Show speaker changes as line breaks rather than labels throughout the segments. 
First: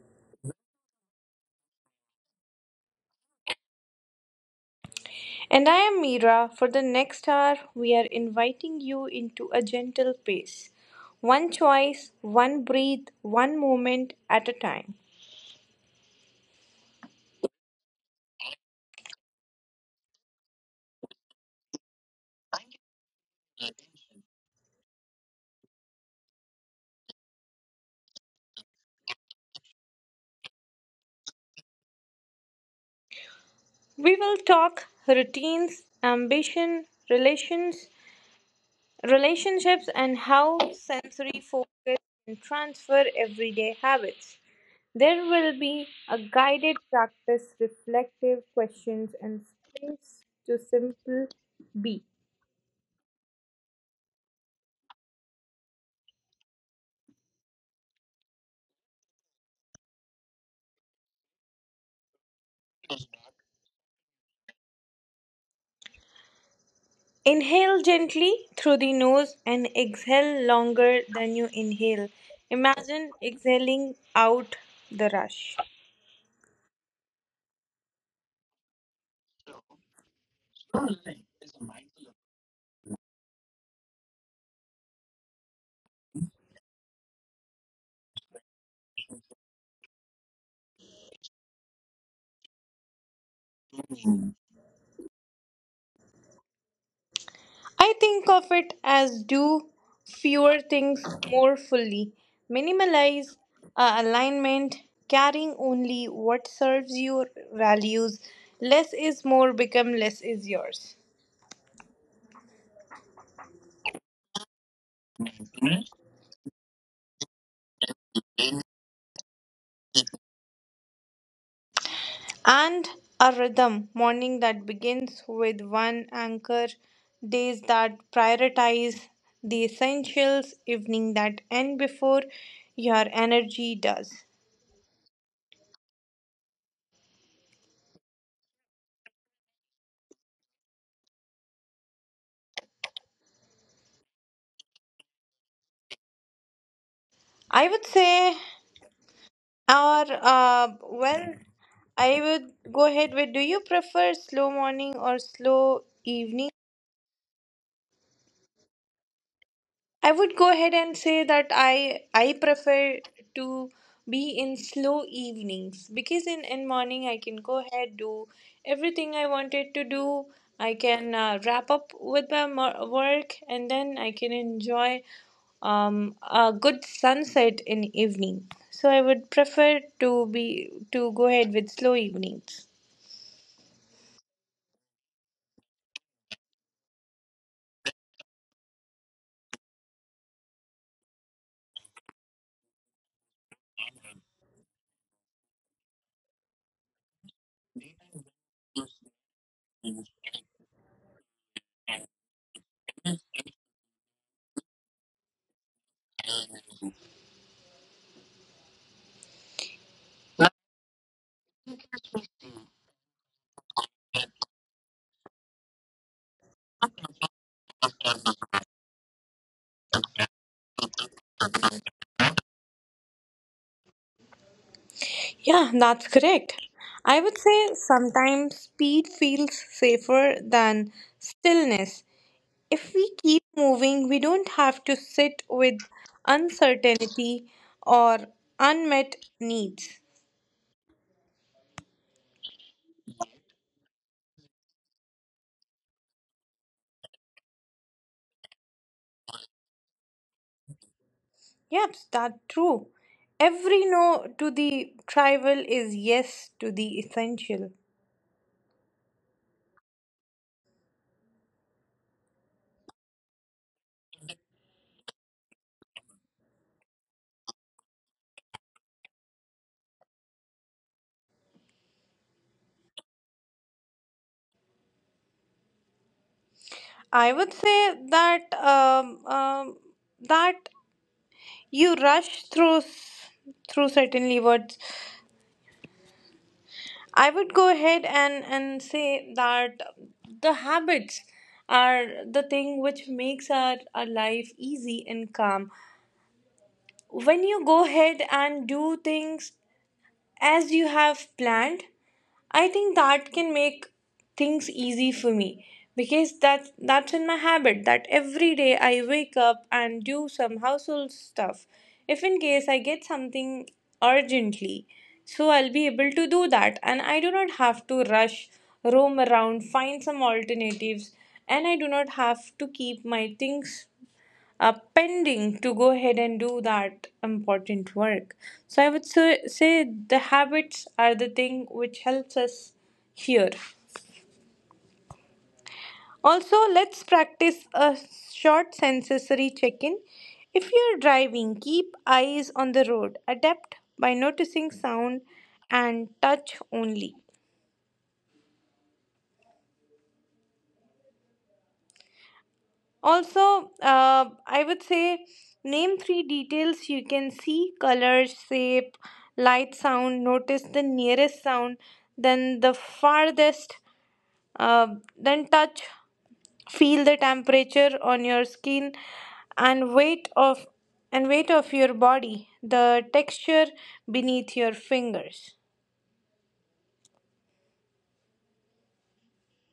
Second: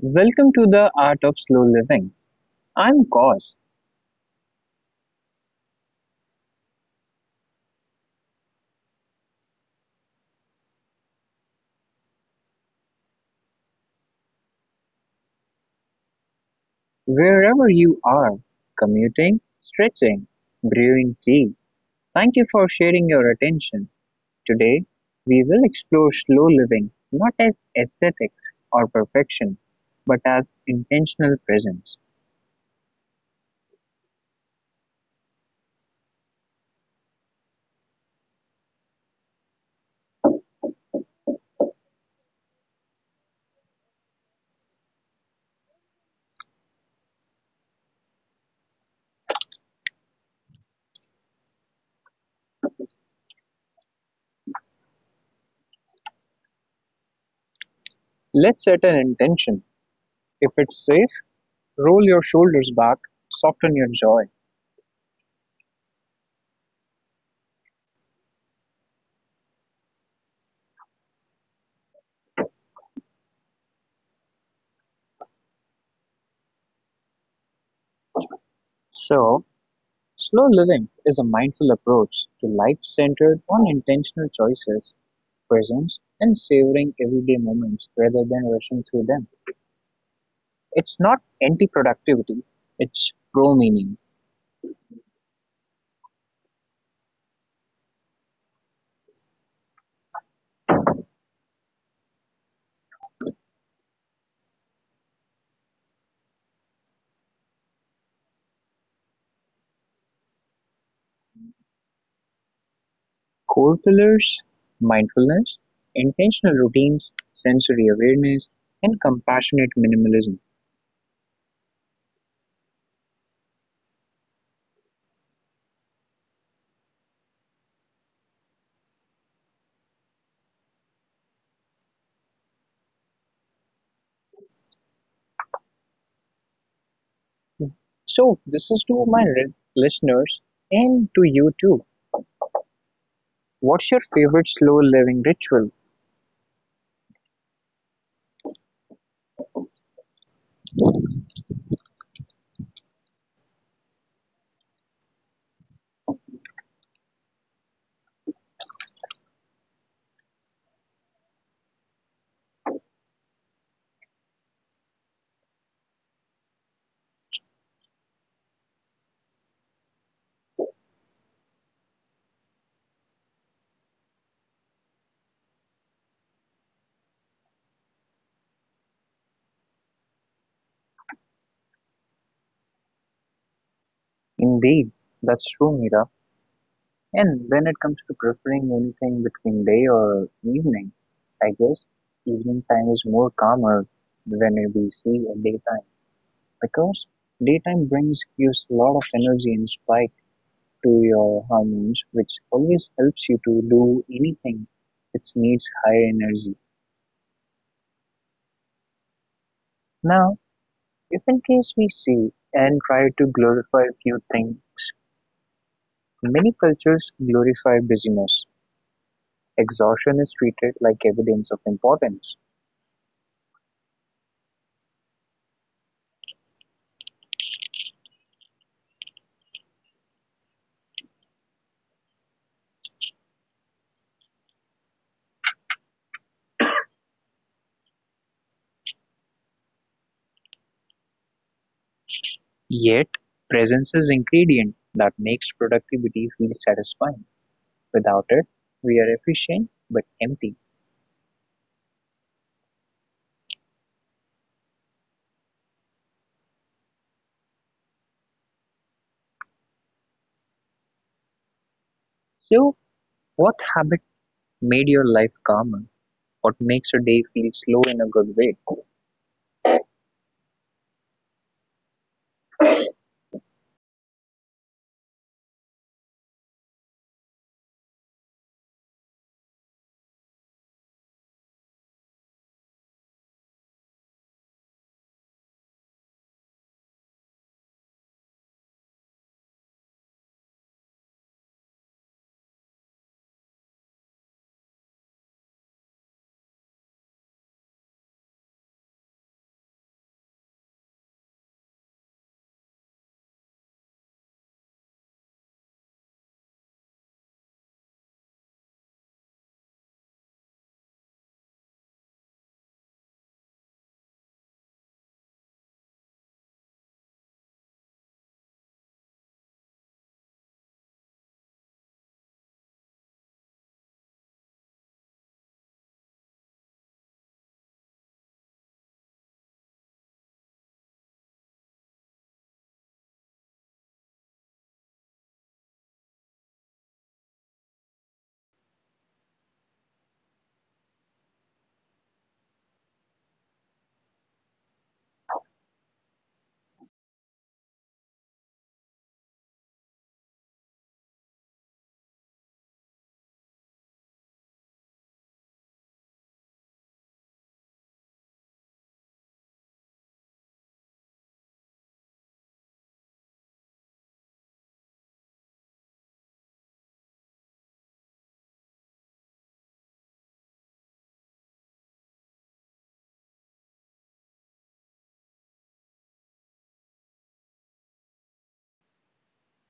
Welcome to the Art of Slow Living. I'm Cos.
And I am Meera. For the next hour, we are inviting you into a gentle pace. One choice, one breath, one moment at a time.
Wherever you are, commuting, stretching, brewing tea, thank you for sharing your attention. Today, we will explore slow living not as aesthetics or perfection, but as intentional presence.
We will talk routines, ambition, relationships, and how sensory focus can transfer everyday habits. There will be a guided practice, reflective questions, and space to simple be.
Let's set an intention. If it's safe, roll your shoulders back, soften your jaw.
Inhale gently through the nose and exhale longer than you inhale. Imagine exhaling out the rush.
So, slow living is a mindful approach to life centered on intentional choices, presence, and savoring everyday moments rather than rushing through them. It's not anti productivity, it's pro meaning.
I think of it as do fewer things more fully. Minimalize alignment, carrying only what serves your values. Less is more, become less is yours.
Core pillars: mindfulness, intentional routines, sensory awareness, and compassionate minimalism.
And a rhythm: morning that begins with one anchor, days that prioritize the essentials, evening that end before your energy does.
So, this is to my listeners and to you too. What's your favorite slow living ritual?
I would say, or well, I would go ahead with, do you prefer slow morning or slow evening? I would go ahead and say that I prefer to be in slow evenings, because in morning I can go ahead, do everything I wanted to do. I can wrap up with my work, and then I can enjoy a good sunset in evening. So I would prefer to be, to go ahead with slow evenings.
Indeed, that's true, Mira. And when it comes to preferring anything between day or evening, I guess evening time is more calmer than we see a daytime, because daytime brings gives a lot of energy and spike to your hormones, which always helps you to do anything which needs high energy. Now, if in case we see and try to glorify a few things, many cultures glorify busyness. Exhaustion is treated like evidence of importance.
Yeah, that's correct. I would say sometimes speed feels safer than stillness. If we keep moving, we don't have to sit with uncertainty or unmet needs.
Yet, presence is ingredient that makes productivity feel satisfying. Without it, we are efficient but empty.
Yep, that's true. Every no to the trivial is yes to the essential.
So, what habit made your life calmer? What makes a day feel slow in a good way?
I would say that that you rush through through certainly words. I would go ahead and say that the habits are the thing which makes our life easy and calm, when you go ahead and do things as you have planned. I think that can make things easy for me, because that's in my habit, that every day I wake up and do some household stuff. If in case I get something urgently, so I'll be able to do that, and I do not have to rush, roam around, find some alternatives, and I do not have to keep my things pending to go ahead and do that important work. So I would say, the habits are the thing which helps us here. Also, let's practice a short sensory check in. If you're driving, keep eyes on the road. Adapt by noticing sound and touch only. Also, I would say, name three details you can see: color, shape, light, sound. Notice the nearest sound, then the farthest, uh, then touch, feel the temperature on your skin, and weight of and weight of your body, the texture beneath your fingers.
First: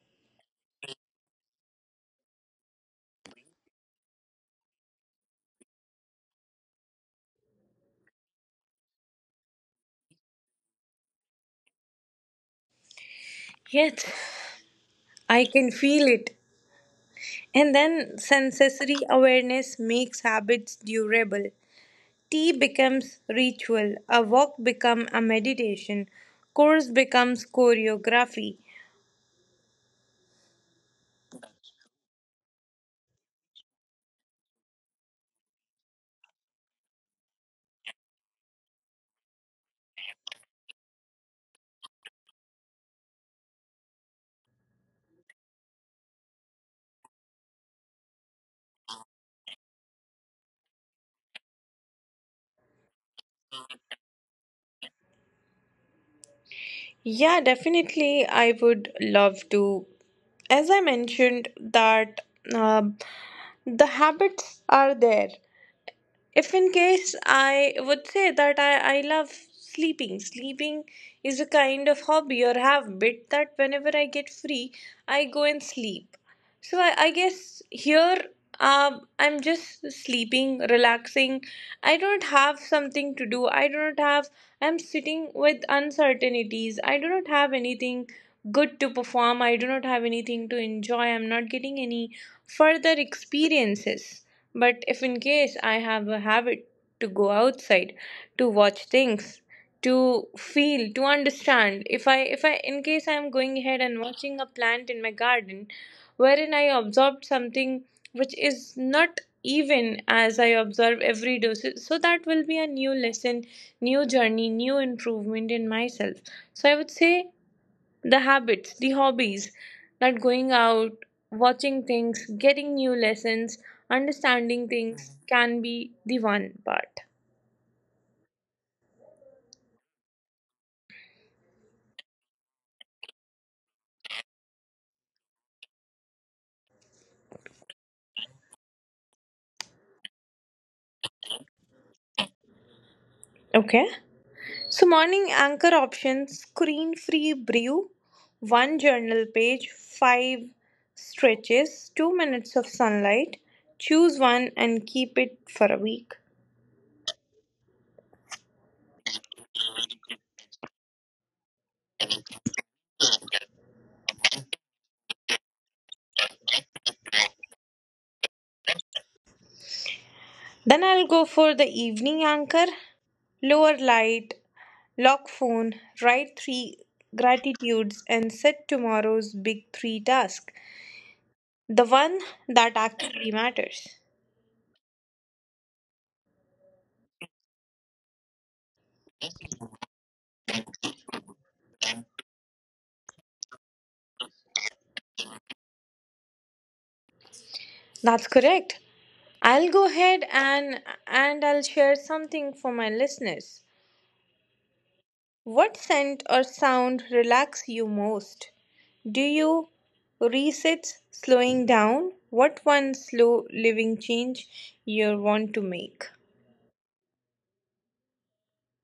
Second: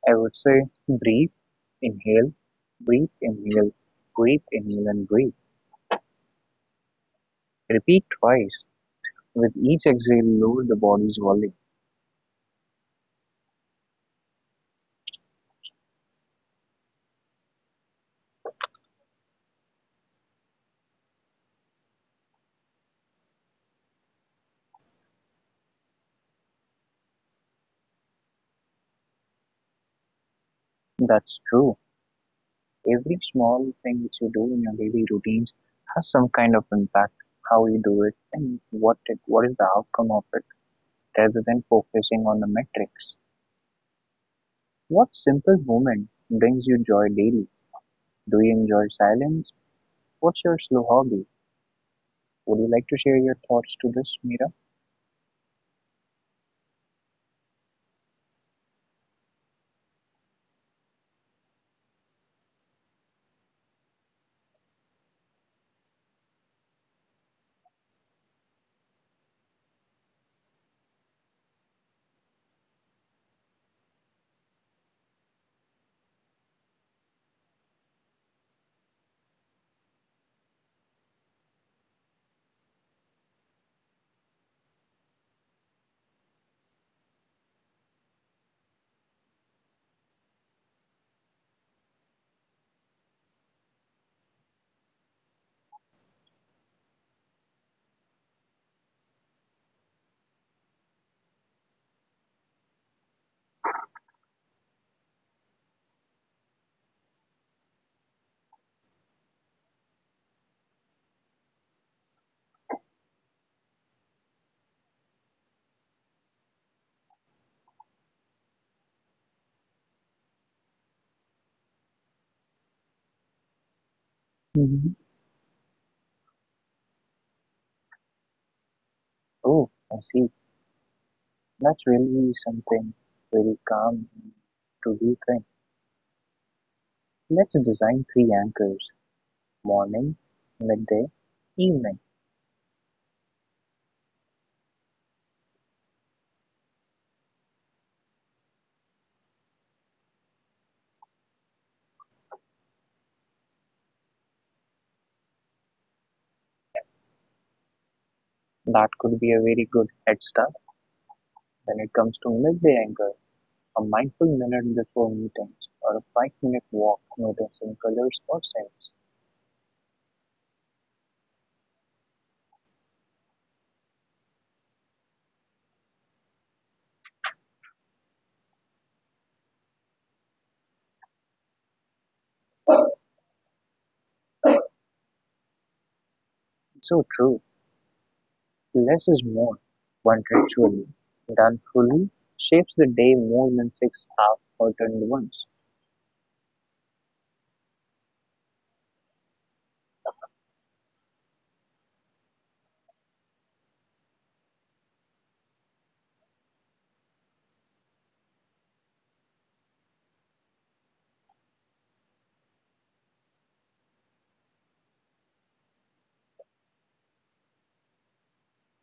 I would say breathe, inhale, breathe, inhale, breathe, inhale, and breathe. Repeat twice. With each exhale, lower the body's volume.
Yes, I can feel it. And then sensory awareness makes habits durable. Tea becomes ritual, a walk becomes a meditation, course becomes choreography.
That's true. Every small thing which you do in your daily routines has some kind of impact, how you do it and what is the outcome of it, rather than focusing on the metrics. What simple moment brings you joy daily? Do you enjoy silence? What's your slow hobby? Would you like to share your thoughts to this, Mira?
Yeah, definitely, I would love to. As I mentioned, that um the habits are there. If in case I would say that I love sleeping. Sleeping is a kind of hobby or habit, that whenever I get free, I go and sleep. So I guess here, I'm just sleeping, relaxing. I don't have something to do, I don't have I'm sitting with uncertainties, I do not have anything good to perform, I do not have anything to enjoy, I'm not getting any further experiences. But if in case I have a habit to go outside, to watch things, to feel, to understand, if I in case I am going ahead and watching a plant in my garden, wherein I observed something which is not even as I observe every day. So, that will be a new lesson, new journey, new improvement in myself. So I would say the habits, the hobbies, that going out, watching things, getting new lessons, understanding
Mhm.
things can be the one part.
Oh, I see. That's really something very calm to rethink. Let's design three anchors: morning, midday, evening.
Okay. So, morning anchor options: screen free brew, one journal page, five stretches, 2 minutes of sunlight. Choose one and keep it for a week.
That could be a very good head start when it comes to midday anchor, a mindful minute before meetings, or a five-minute walk noticing colors or scents.
Then I'll go for the evening anchor: lower light, lock phone, write three gratitudes, and set tomorrow's big three task, the one that actually matters.
It's so true. Less is more. One ritual done fully shapes the day more than six half-hearted ones.
That's correct. I'll go ahead and I'll share something for my listeners. What scent or sound relax you most? Do you reset slowing down? What one slow living change you want to make?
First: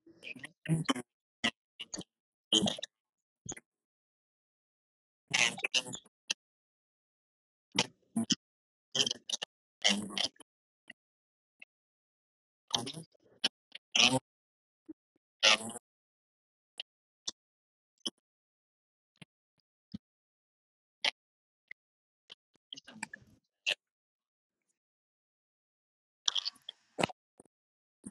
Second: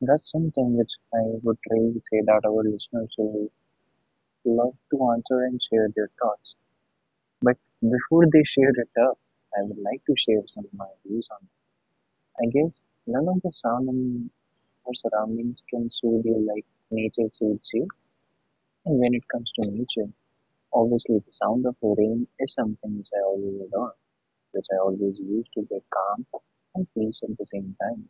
That's something which I would really say that our listeners will love to answer and share their thoughts. But before they share it up, I would like to share some of my views on it. I guess none of the sound in our surroundings can soothe you like nature soothes you. And when it comes to nature, obviously the sound of the rain is something which I always adore, which I always use to get calm and peace at the same time.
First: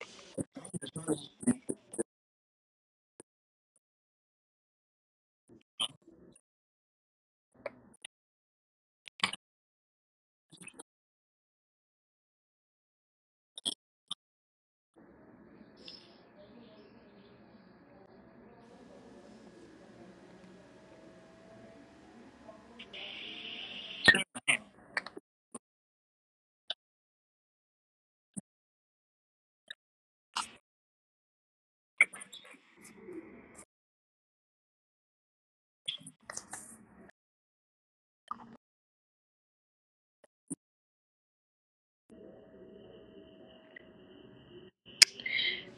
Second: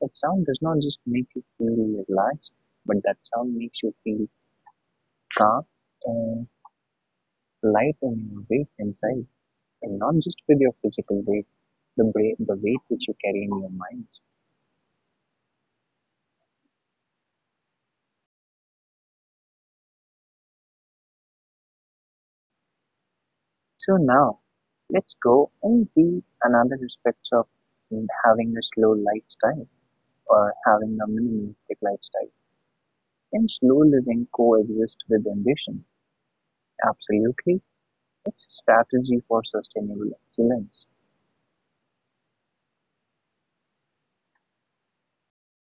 That sound does not just make you feel relaxed, but that sound makes you feel calm and light in your weight inside, and not just with your physical weight, the weight which you carry in your mind. So now, let's go and see another aspects of having a slow lifestyle or having a minimalistic lifestyle. Can slow living coexist with ambition? Absolutely. It's a strategy for sustainable excellence.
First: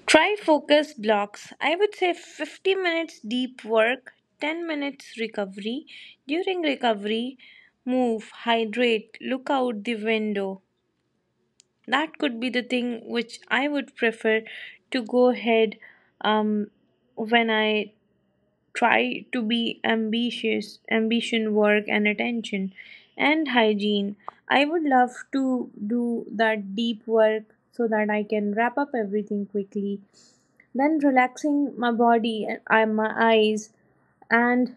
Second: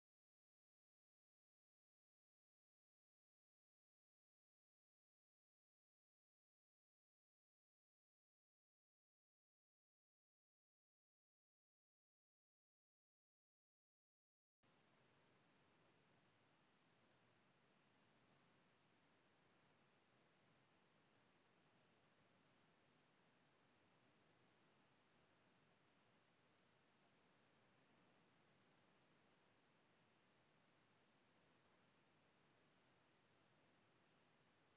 Try focus blocks. I would say 50 minutes deep work, 10 minutes recovery. During recovery, move, hydrate, look out the window. That could be the thing which I would prefer to go ahead, um, when I try to be ambitious, ambition, work, and attention, and hygiene. I would love to do that deep work so that I can wrap up everything quickly. Then relaxing my body and my eyes, and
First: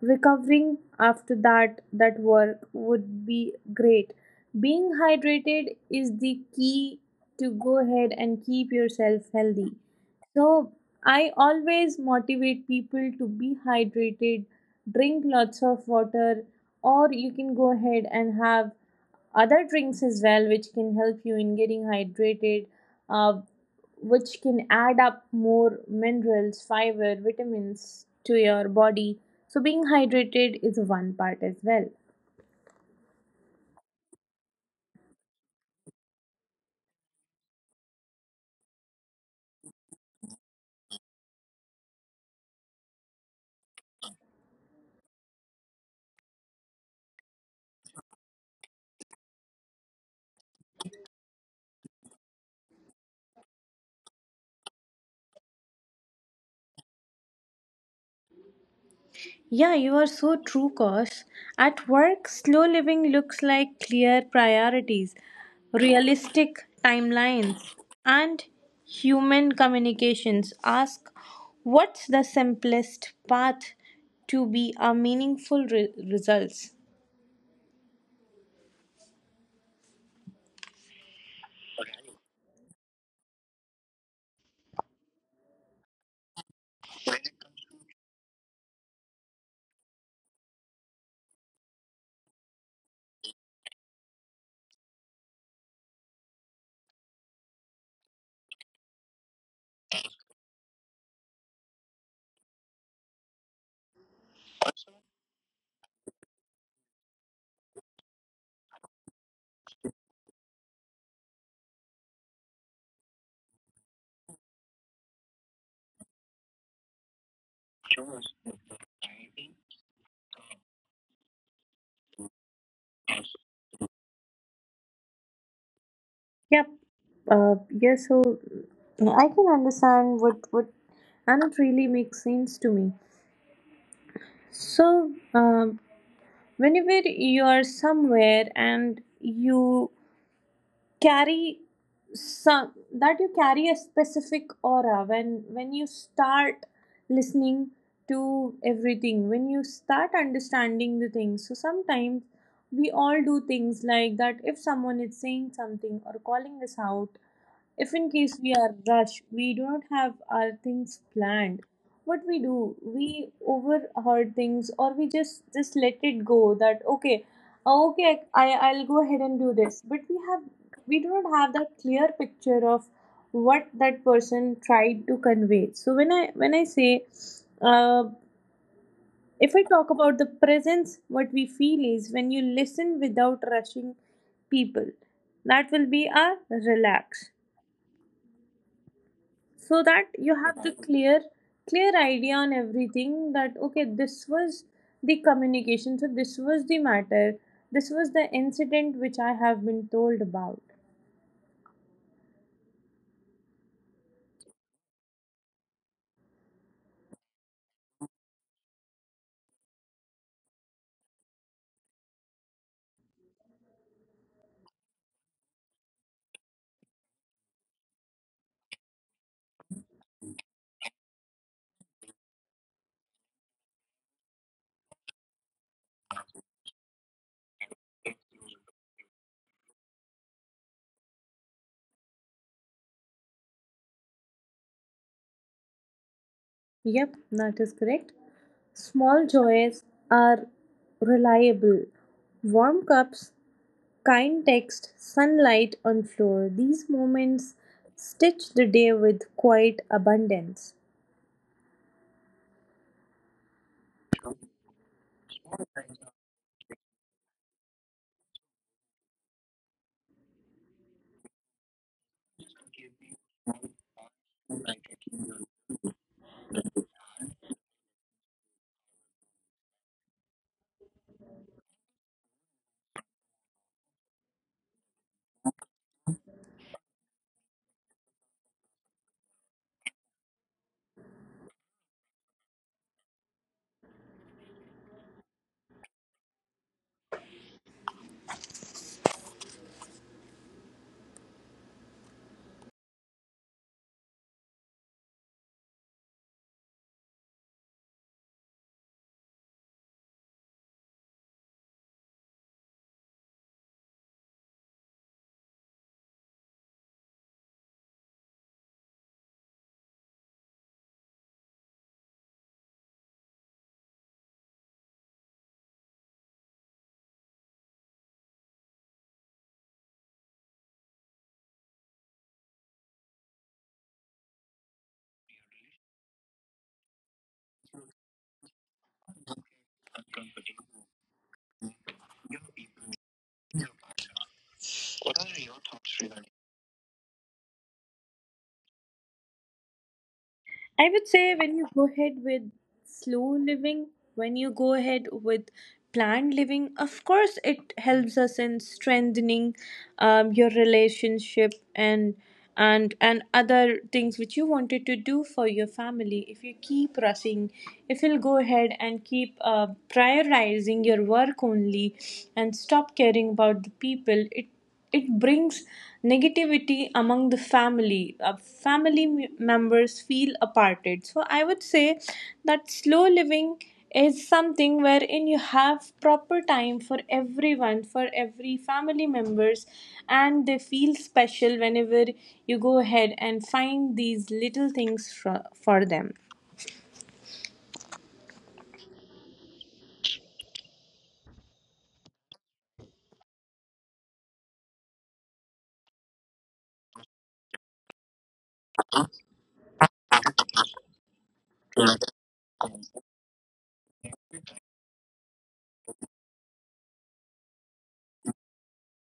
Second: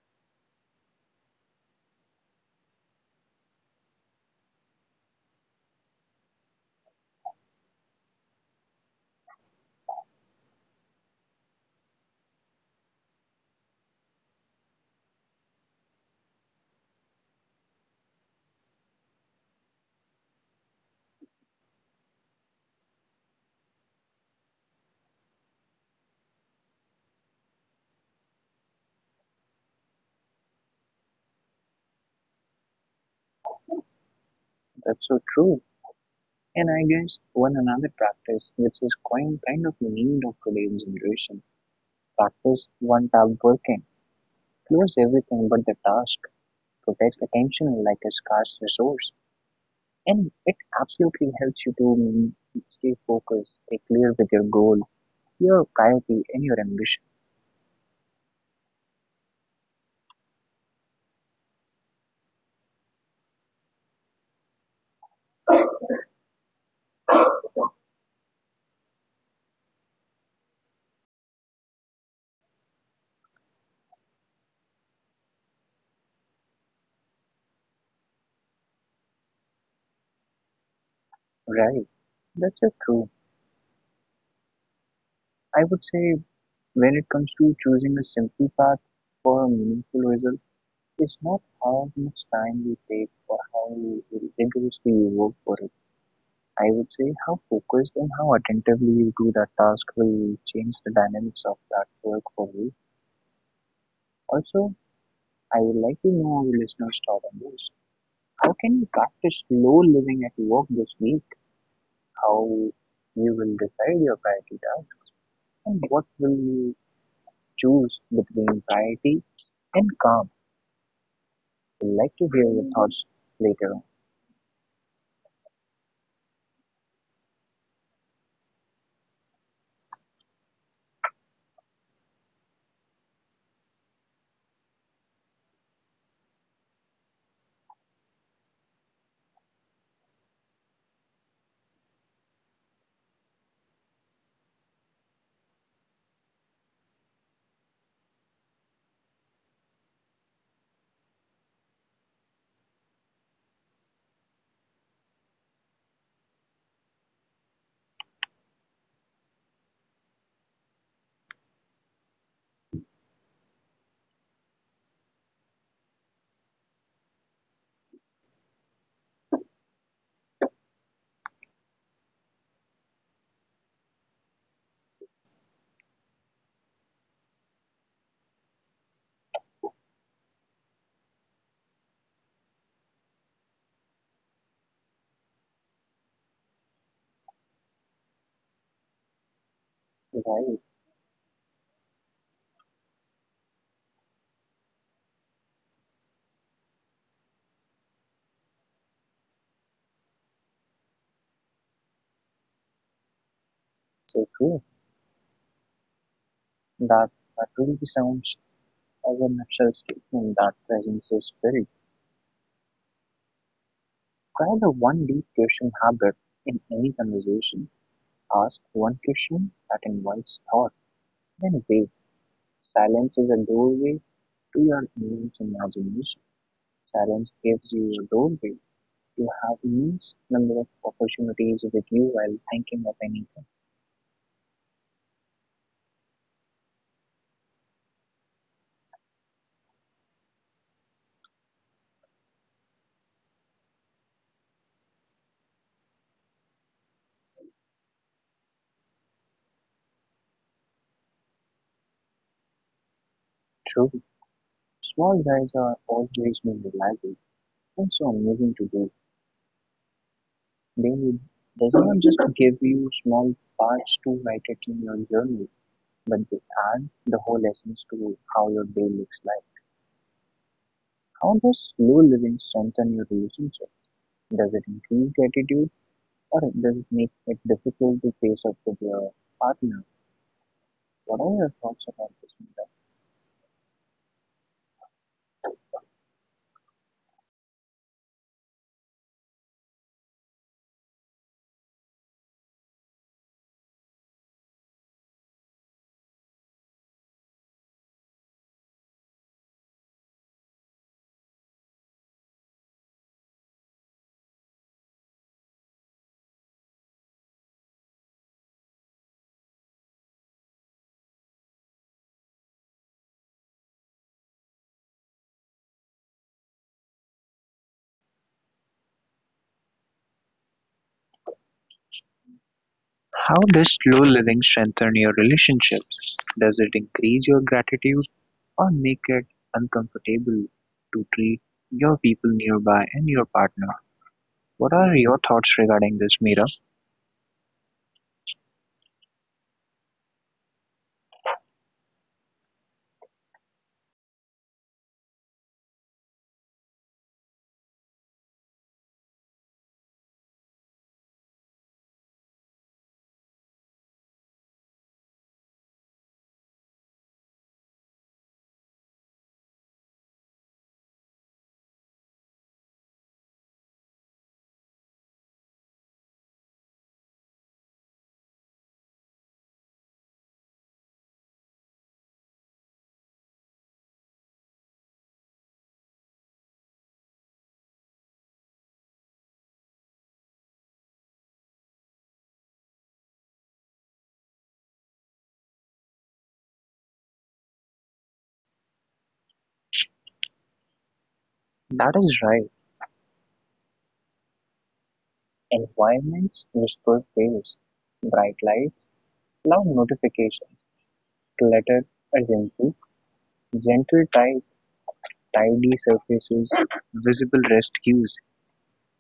recovering after that work would be great. Being hydrated is the key to go ahead and keep yourself healthy. So I always motivate people to be hydrated, drink lots of water, or you can go ahead and have other drinks as well, which can help you in getting hydrated, uh, which can add up more minerals, fiber, vitamins to your body. So being hydrated is one part as well.
That's so true. And I guess one another practice which is quite kind of need of today's generation. Practice one tab working. Close everything but the task. Protects attention like a scarce resource. And it absolutely helps you to stay focused, stay clear with your goal, your priority, and your ambition.
Yeah, you are so true, Kosh. At work, slow living looks like clear priorities, realistic timelines, and human communications. Ask what's the simplest path to be a meaningful results.
Right. That's so true. I would say when it comes to choosing a simple path for a meaningful result, it's not how much time you take or how you rigorously you work for it. I would say how focused and how attentively you do that task will change the dynamics of that work for you. Also, I would like to know our listeners' thought on this. How can you practice slow living at work this week? How you will decide your priority tasks, and what will you choose between priority and calm? I'd like to hear your thoughts later on.
Yep. Yeah, so I can understand what, and it really makes sense to me. So, whenever you are somewhere, and you carry some, that you carry a specific aura, when you start listening to everything, when you start understanding the things. So sometimes we all do things like that. If someone is saying something or calling us out, if in case we are rushed, we do not have our things planned. What we do, we overheard things, or we just let it go, that okay, okay, I I'll go ahead and do this. But we do not have that clear picture of what that person tried to convey. So when I say, uh, if I talk about the presence, what we feel is, when you listen without rushing people, that will be a relax, so that you
Right,
have the clear idea on everything, that okay, this was the communication, so this was the matter, this was the incident which I have been told about.
so true. That that really sounds as a natural statement that presence is spirit. Try the one deep question habit in any conversation. Ask one question that invites thought, then wait. Silence is a doorway to your immense imagination. Silence gives you a doorway. You have immense number of opportunities with you while thinking of anything.
Yep, that is correct. Small joys are reliable. Warm cups, kind text, sunlight on floor, these moments stitch the day with quiet abundance.
True, small guys are always more reliable and so amazing to do. They does not just give you small parts to write it in your journal, but they add the whole essence to how your day looks like. How does slow living strengthen your relationship? Does it increase gratitude, or does it make it difficult to face up with your partner? What are your thoughts about this, Meera? How does slow living strengthen your relationships? Does it increase your gratitude or make it uncomfortable to treat your people nearby and your partner? What are your thoughts regarding this, Mira?
I would say, when you go ahead with slow living, when you go ahead with planned living, of course, it helps us in strengthening your relationship and other things which you wanted to do for your family. If you keep rushing, if you'll go ahead and keep prioritizing your work only, and stop caring about the people, it brings negativity among the family. Family members feel aparted. So I would say that slow living is something wherein you have proper time for everyone, for every family members, and they feel special whenever you go ahead and find these little things for them.
That is right. Environments, whispered waves, bright lights, loud notifications, cluttered urgency, gentle tide, tidy surfaces. Visible rest cues,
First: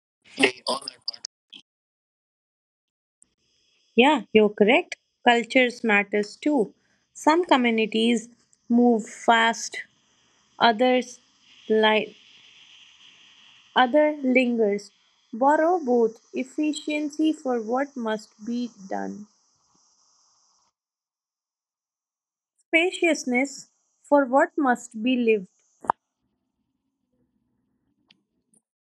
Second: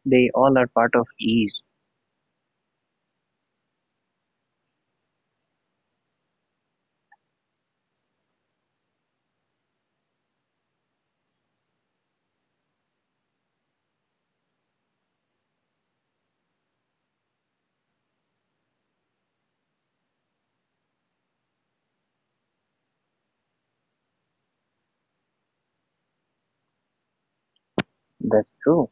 they all are part of ease.
Yeah, you're correct. Cultures matters too. Some communities move fast, others light. Other lingers, borrow both efficiency for what must be done, spaciousness for what must be lived.
That's true.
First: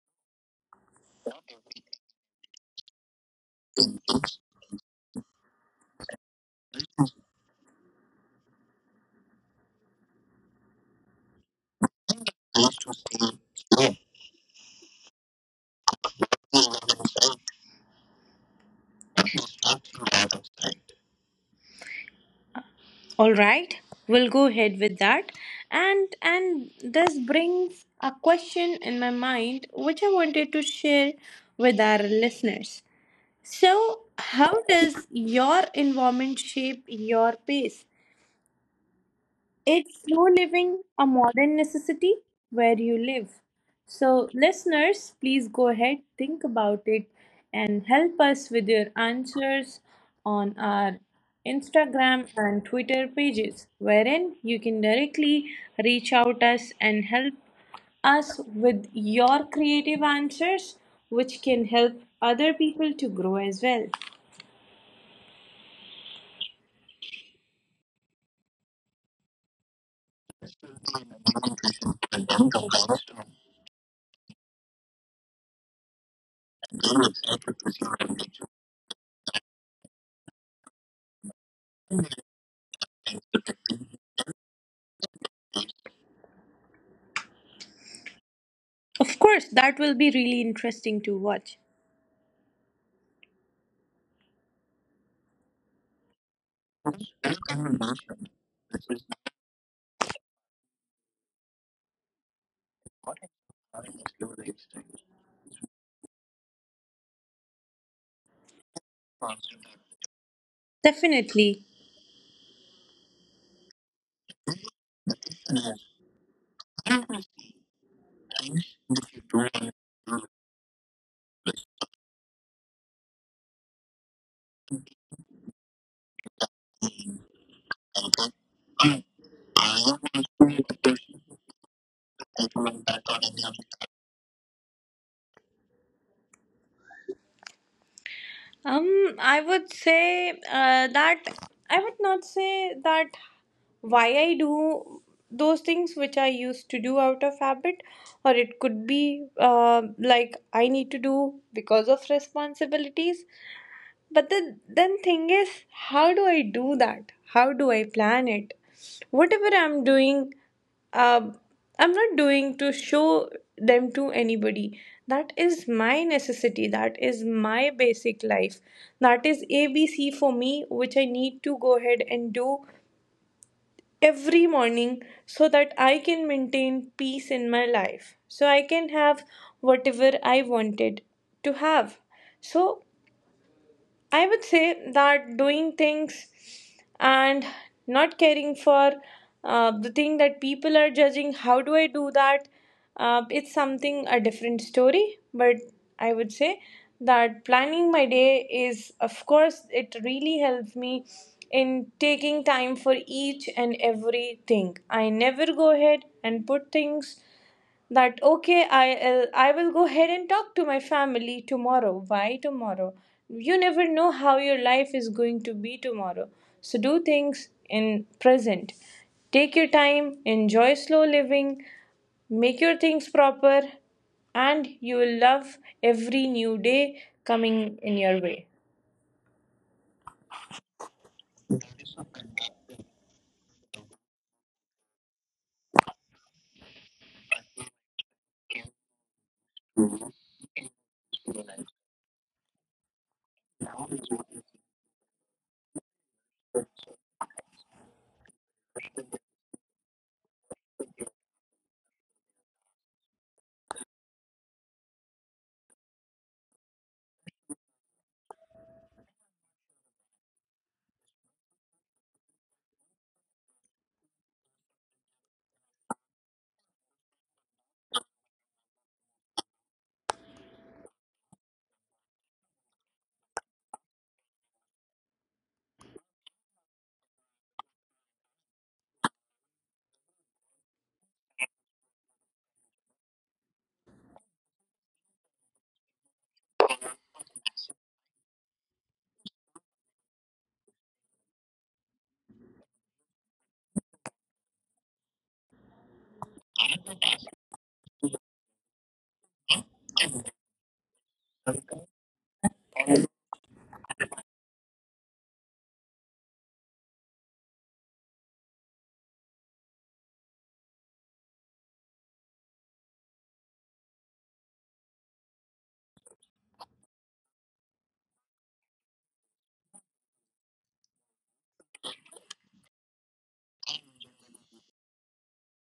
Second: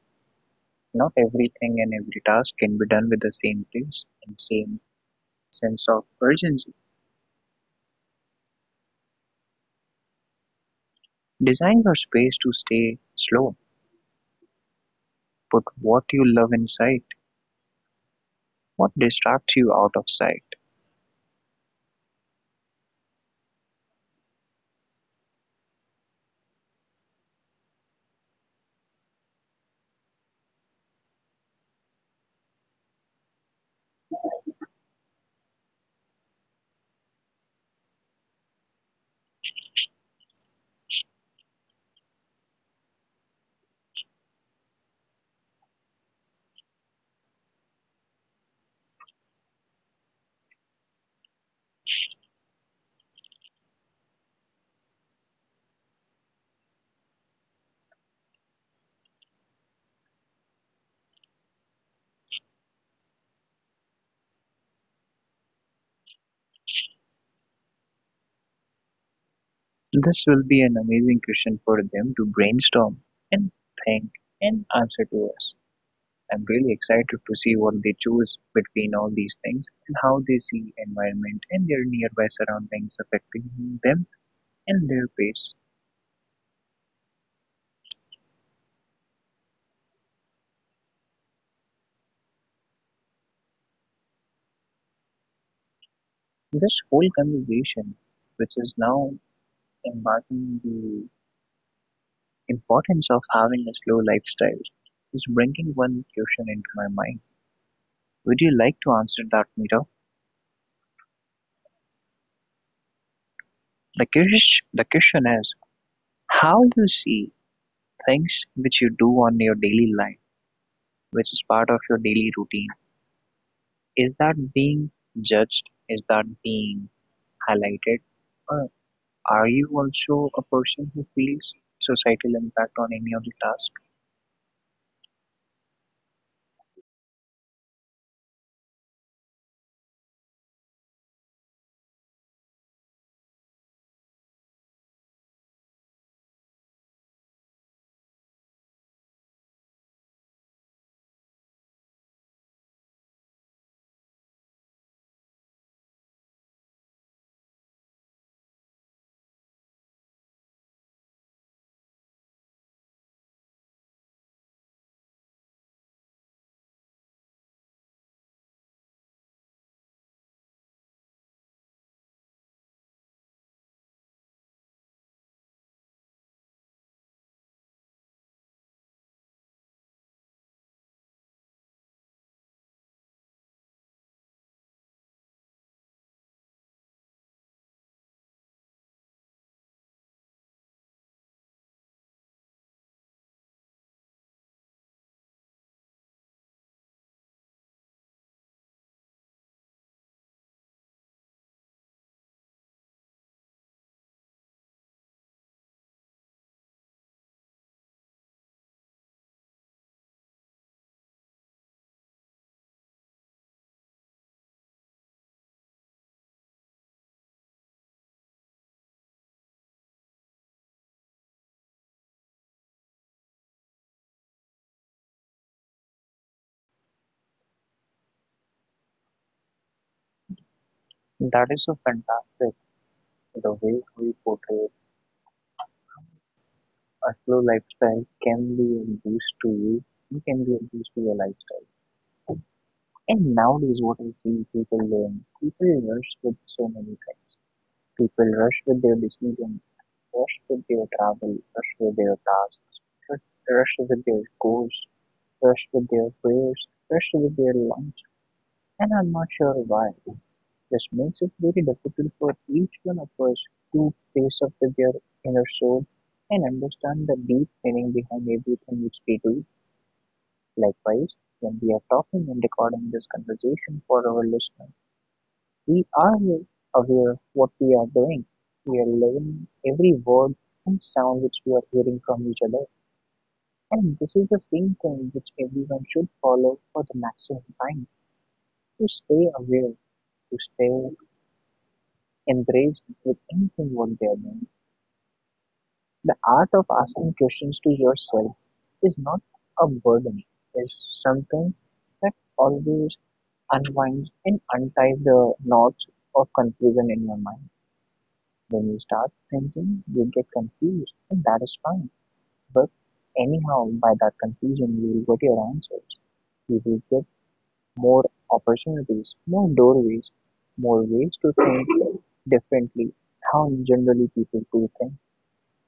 Not everything and every task can be done with the same pace and same sense of urgency. Design your space to stay slow. Put what you love in sight, what distracts you out of sight.
All right, we'll go ahead with that. And this brings a question in my mind which I wanted to share with our listeners. So, how does your environment shape your pace? It's slow living a modern necessity where you live? So, listeners, please go ahead, think about it, and help us with your answers on our Instagram and Twitter pages, wherein you can directly reach out us and help us with your creative answers, which can help other people to grow as well.
This will be an amazing question for them to brainstorm and think and answer to us. I'm really excited to see what they choose between all these things and how they see environment and their nearby surroundings affecting them and their pace.
Of course, that will be really interesting to watch.
This whole conversation, which is now embarking the importance of having a slow lifestyle, is bringing one question into my mind. Would you like to answer that, Mira?
Definitely.
The question is, how you see things which you do on your daily life, which is part of your daily routine. Is that being judged? Is that being highlighted? Or are you also a person who feels societal impact on any of the tasks?
I would say that, I would not say that why I do those things which I used to do out of habit, or it could be like I need to do because of responsibilities. But the then thing is, how do I do that? How do I plan it? Whatever I'm doing, uh, I'm not doing to show them to anybody. That is my necessity. That is my basic life. That is ABC for me, which I need to go ahead and do every morning so that I can maintain peace in my life. So I can have whatever I wanted to have. So I would say that doing things and not caring for the thing that people are judging, how do I do that? It's something a different story, but I would say that planning my day is, of course, it really helps me in taking time for each and everything. I never go ahead and put things that okay, I will go ahead and talk to my family tomorrow. Why tomorrow? You never know how your life is going to be tomorrow. So do things in present, take your time, enjoy slow living, make your things proper, and you will love every new day coming in your way.
That is so fantastic. The way we portray a slow lifestyle can be a boost to you. You can be a boost to your lifestyle. And nowadays, what I see people doing, people rush with so many things. People rush with their decisions, rush with their travel, rush with their tasks, rush rush with their goals, rush with their prayers, rush with their lunch. And I'm not sure why. This makes it very difficult for each one of us to face up with their inner soul and understand the deep meaning behind everything which we do. Likewise, when we are talking and recording this conversation for our listeners, we are aware of what we are doing. We are living every word and sound which we are hearing from each other. And this is the same thing which everyone should follow for the maximum time to stay aware, to stay embraced with anything what they are doing. The art of asking questions to yourself is not a burden, it's something that always unwind and untie the knots of confusion in your mind. When you start thinking, you get confused, and that is fine. But anyhow, by that confusion, you will get your answers. You will get more opportunities, more doorways, more ways to think differently, how generally people do think.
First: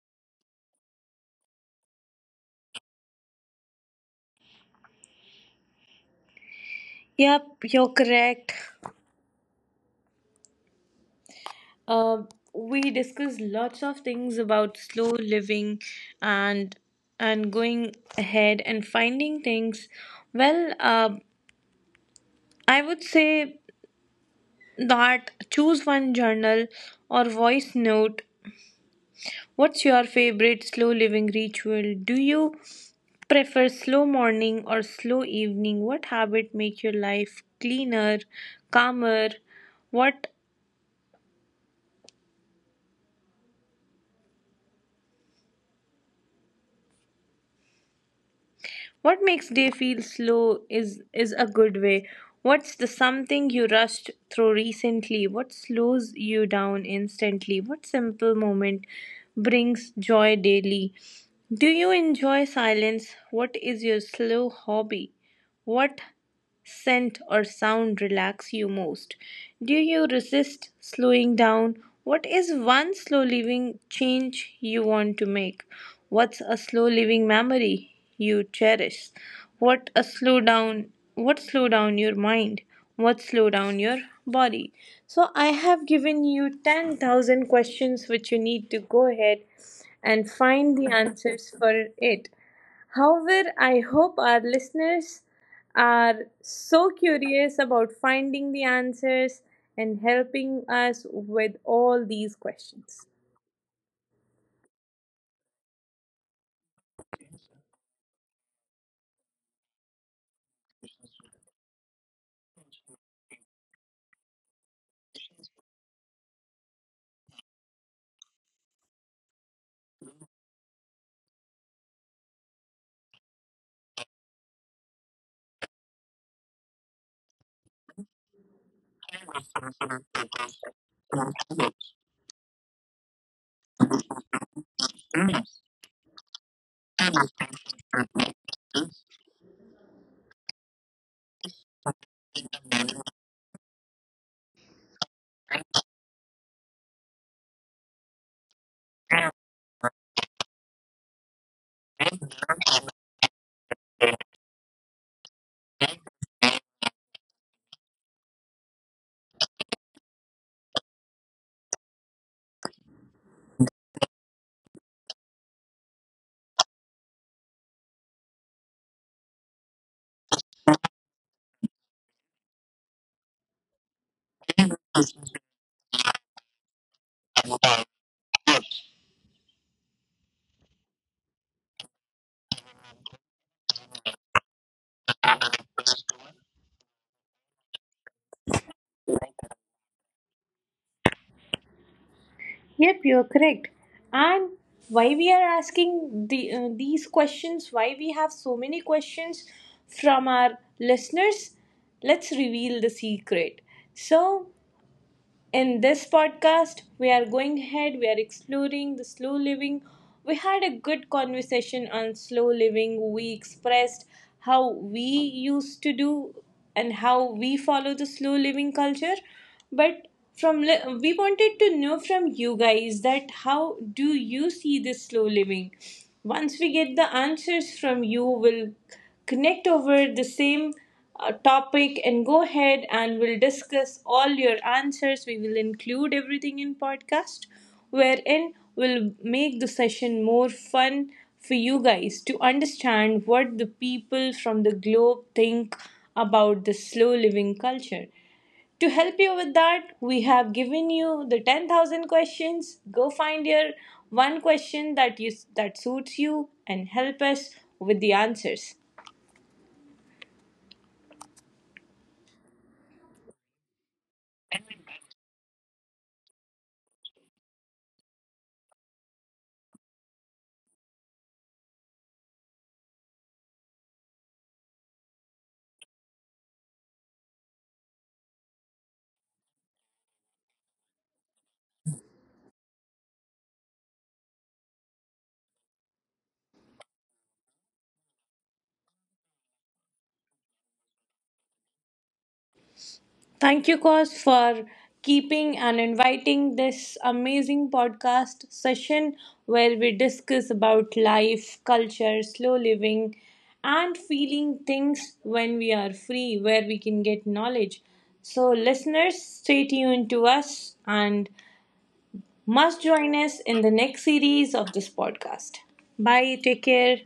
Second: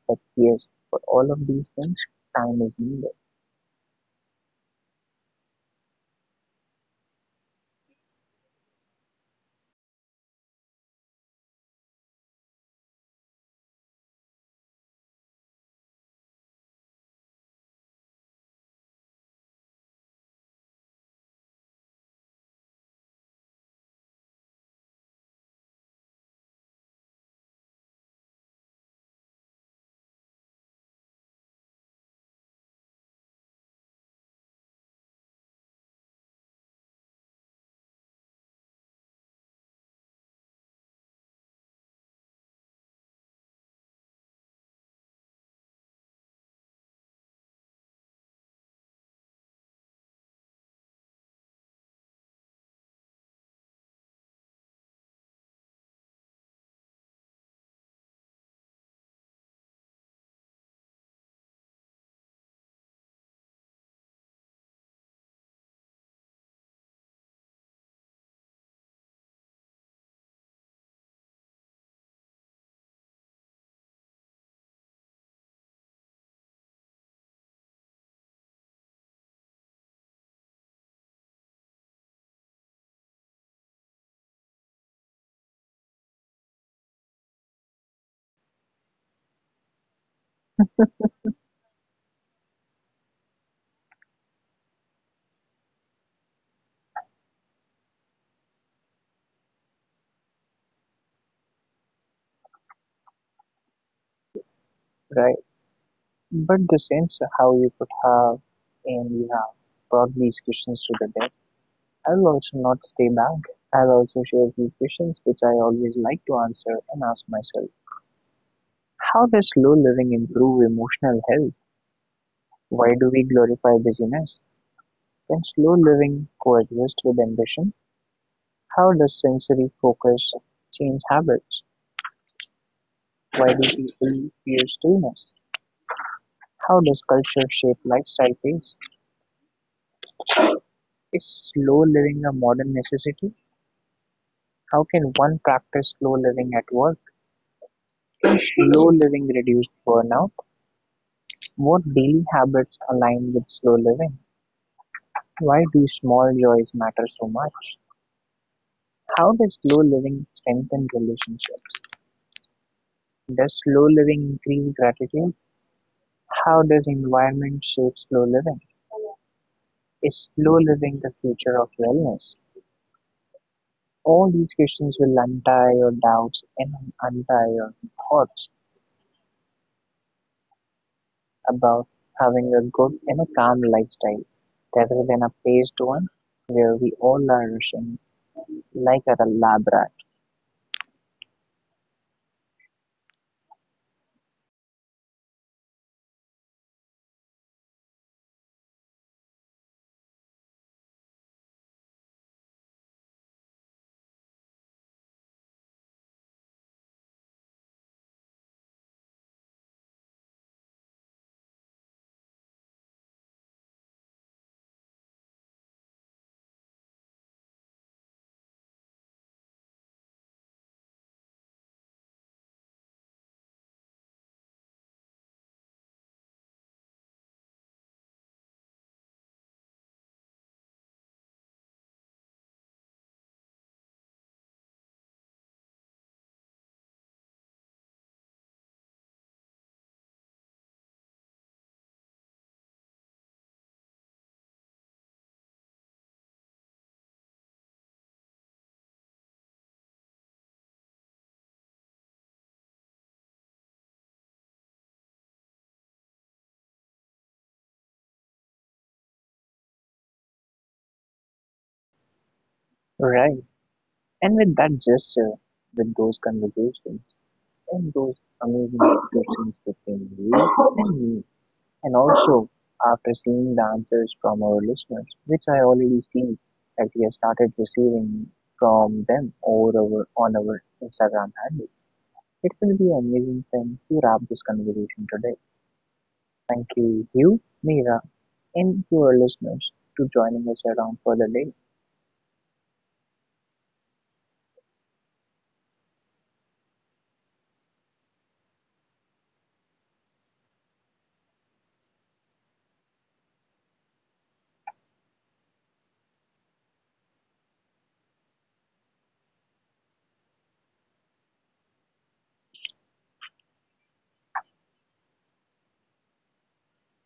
But yes, for all of these things, time is needed,
Yep, you're correct. Uh, we discussed lots of things about slow living, and and going ahead and finding things. Well, I would say that, choose one journal or voice note. What's your favorite slow living ritual? Do you prefer slow morning or slow evening? What habit make your life cleaner, calmer? What What makes day feel slow is a good way. What's the something you rushed through recently? What slows you down instantly? What simple moment brings joy daily? Do you enjoy silence? What is your slow hobby? What scent or sound relax you most? Do you resist slowing down? What is one slow living change you want to make? What's a slow living memory you cherish? What a slow down, what slow down your mind? What slow down your body? So I have given you 10,000 questions which you need to go ahead and find the answers for it. However, I hope our listeners are so curious about finding the answers and helping us with all these questions.
right? But the sense of how you could have, and you have brought these questions to the desk, I'll also not stay back. I'll also share a few questions which I always like to answer and ask myself. How does slow living improve emotional health? Why do we glorify busyness? Can slow living coexist with ambition? How does sensory focus change habits? Why do people fear stillness? How does culture shape lifestyle pace? Is slow living a modern necessity? How can one practice slow living at work? Slow living reduces burnout. What daily habits align with slow living? Why do small joys matter so much? How does slow living strengthen relationships? Does slow living increase gratitude? How does environment shape slow living? Is slow living the future of wellness? All these questions will untie your doubts and untie your thoughts about having a good and a calm lifestyle rather than a paced one where we all are rushing like a lab rat.
Yep, you're correct. And why we are asking these questions, why we have so many questions from our listeners, let's reveal the secret. So, in this podcast, we are going ahead, we are exploring the slow living. We had a good conversation on slow living. We expressed how we used to do and how we follow the slow living culture. But we wanted to know from you guys that how do you see this slow living? Once we get the answers from you, we'll connect over the same topic, and go ahead, and we'll discuss all your answers. We will include everything in podcast, wherein we'll make the session more fun for you guys to understand what the people from the globe think about the slow living culture. To help you with that, we have given you the 10,000 questions. Go find your one question that suits you, and help us with the answers.
Right. And with that gesture, with those conversations, and those amazing discussions between you and me, and also after seeing the answers from our listeners, which I already see that we have started receiving from them over our, on our Instagram handle, it will be an amazing thing to wrap this conversation today. Thank you, Mira, and your listeners to joining us around for the day.
Thank you, Cos, for keeping and inviting this amazing podcast session, where we discuss about life, culture, slow living, and feeling things when we are free, where we can get knowledge. So, listeners, stay tuned to us, and must join us in the next series of this podcast. Bye, take care.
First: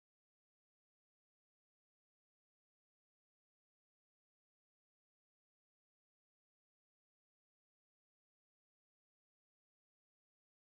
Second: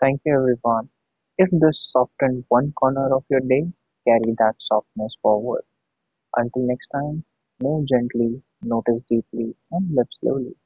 Thank you everyone. If this softened one corner of your day, carry that softness forward. Until next time, move gently, notice deeply, and live slowly.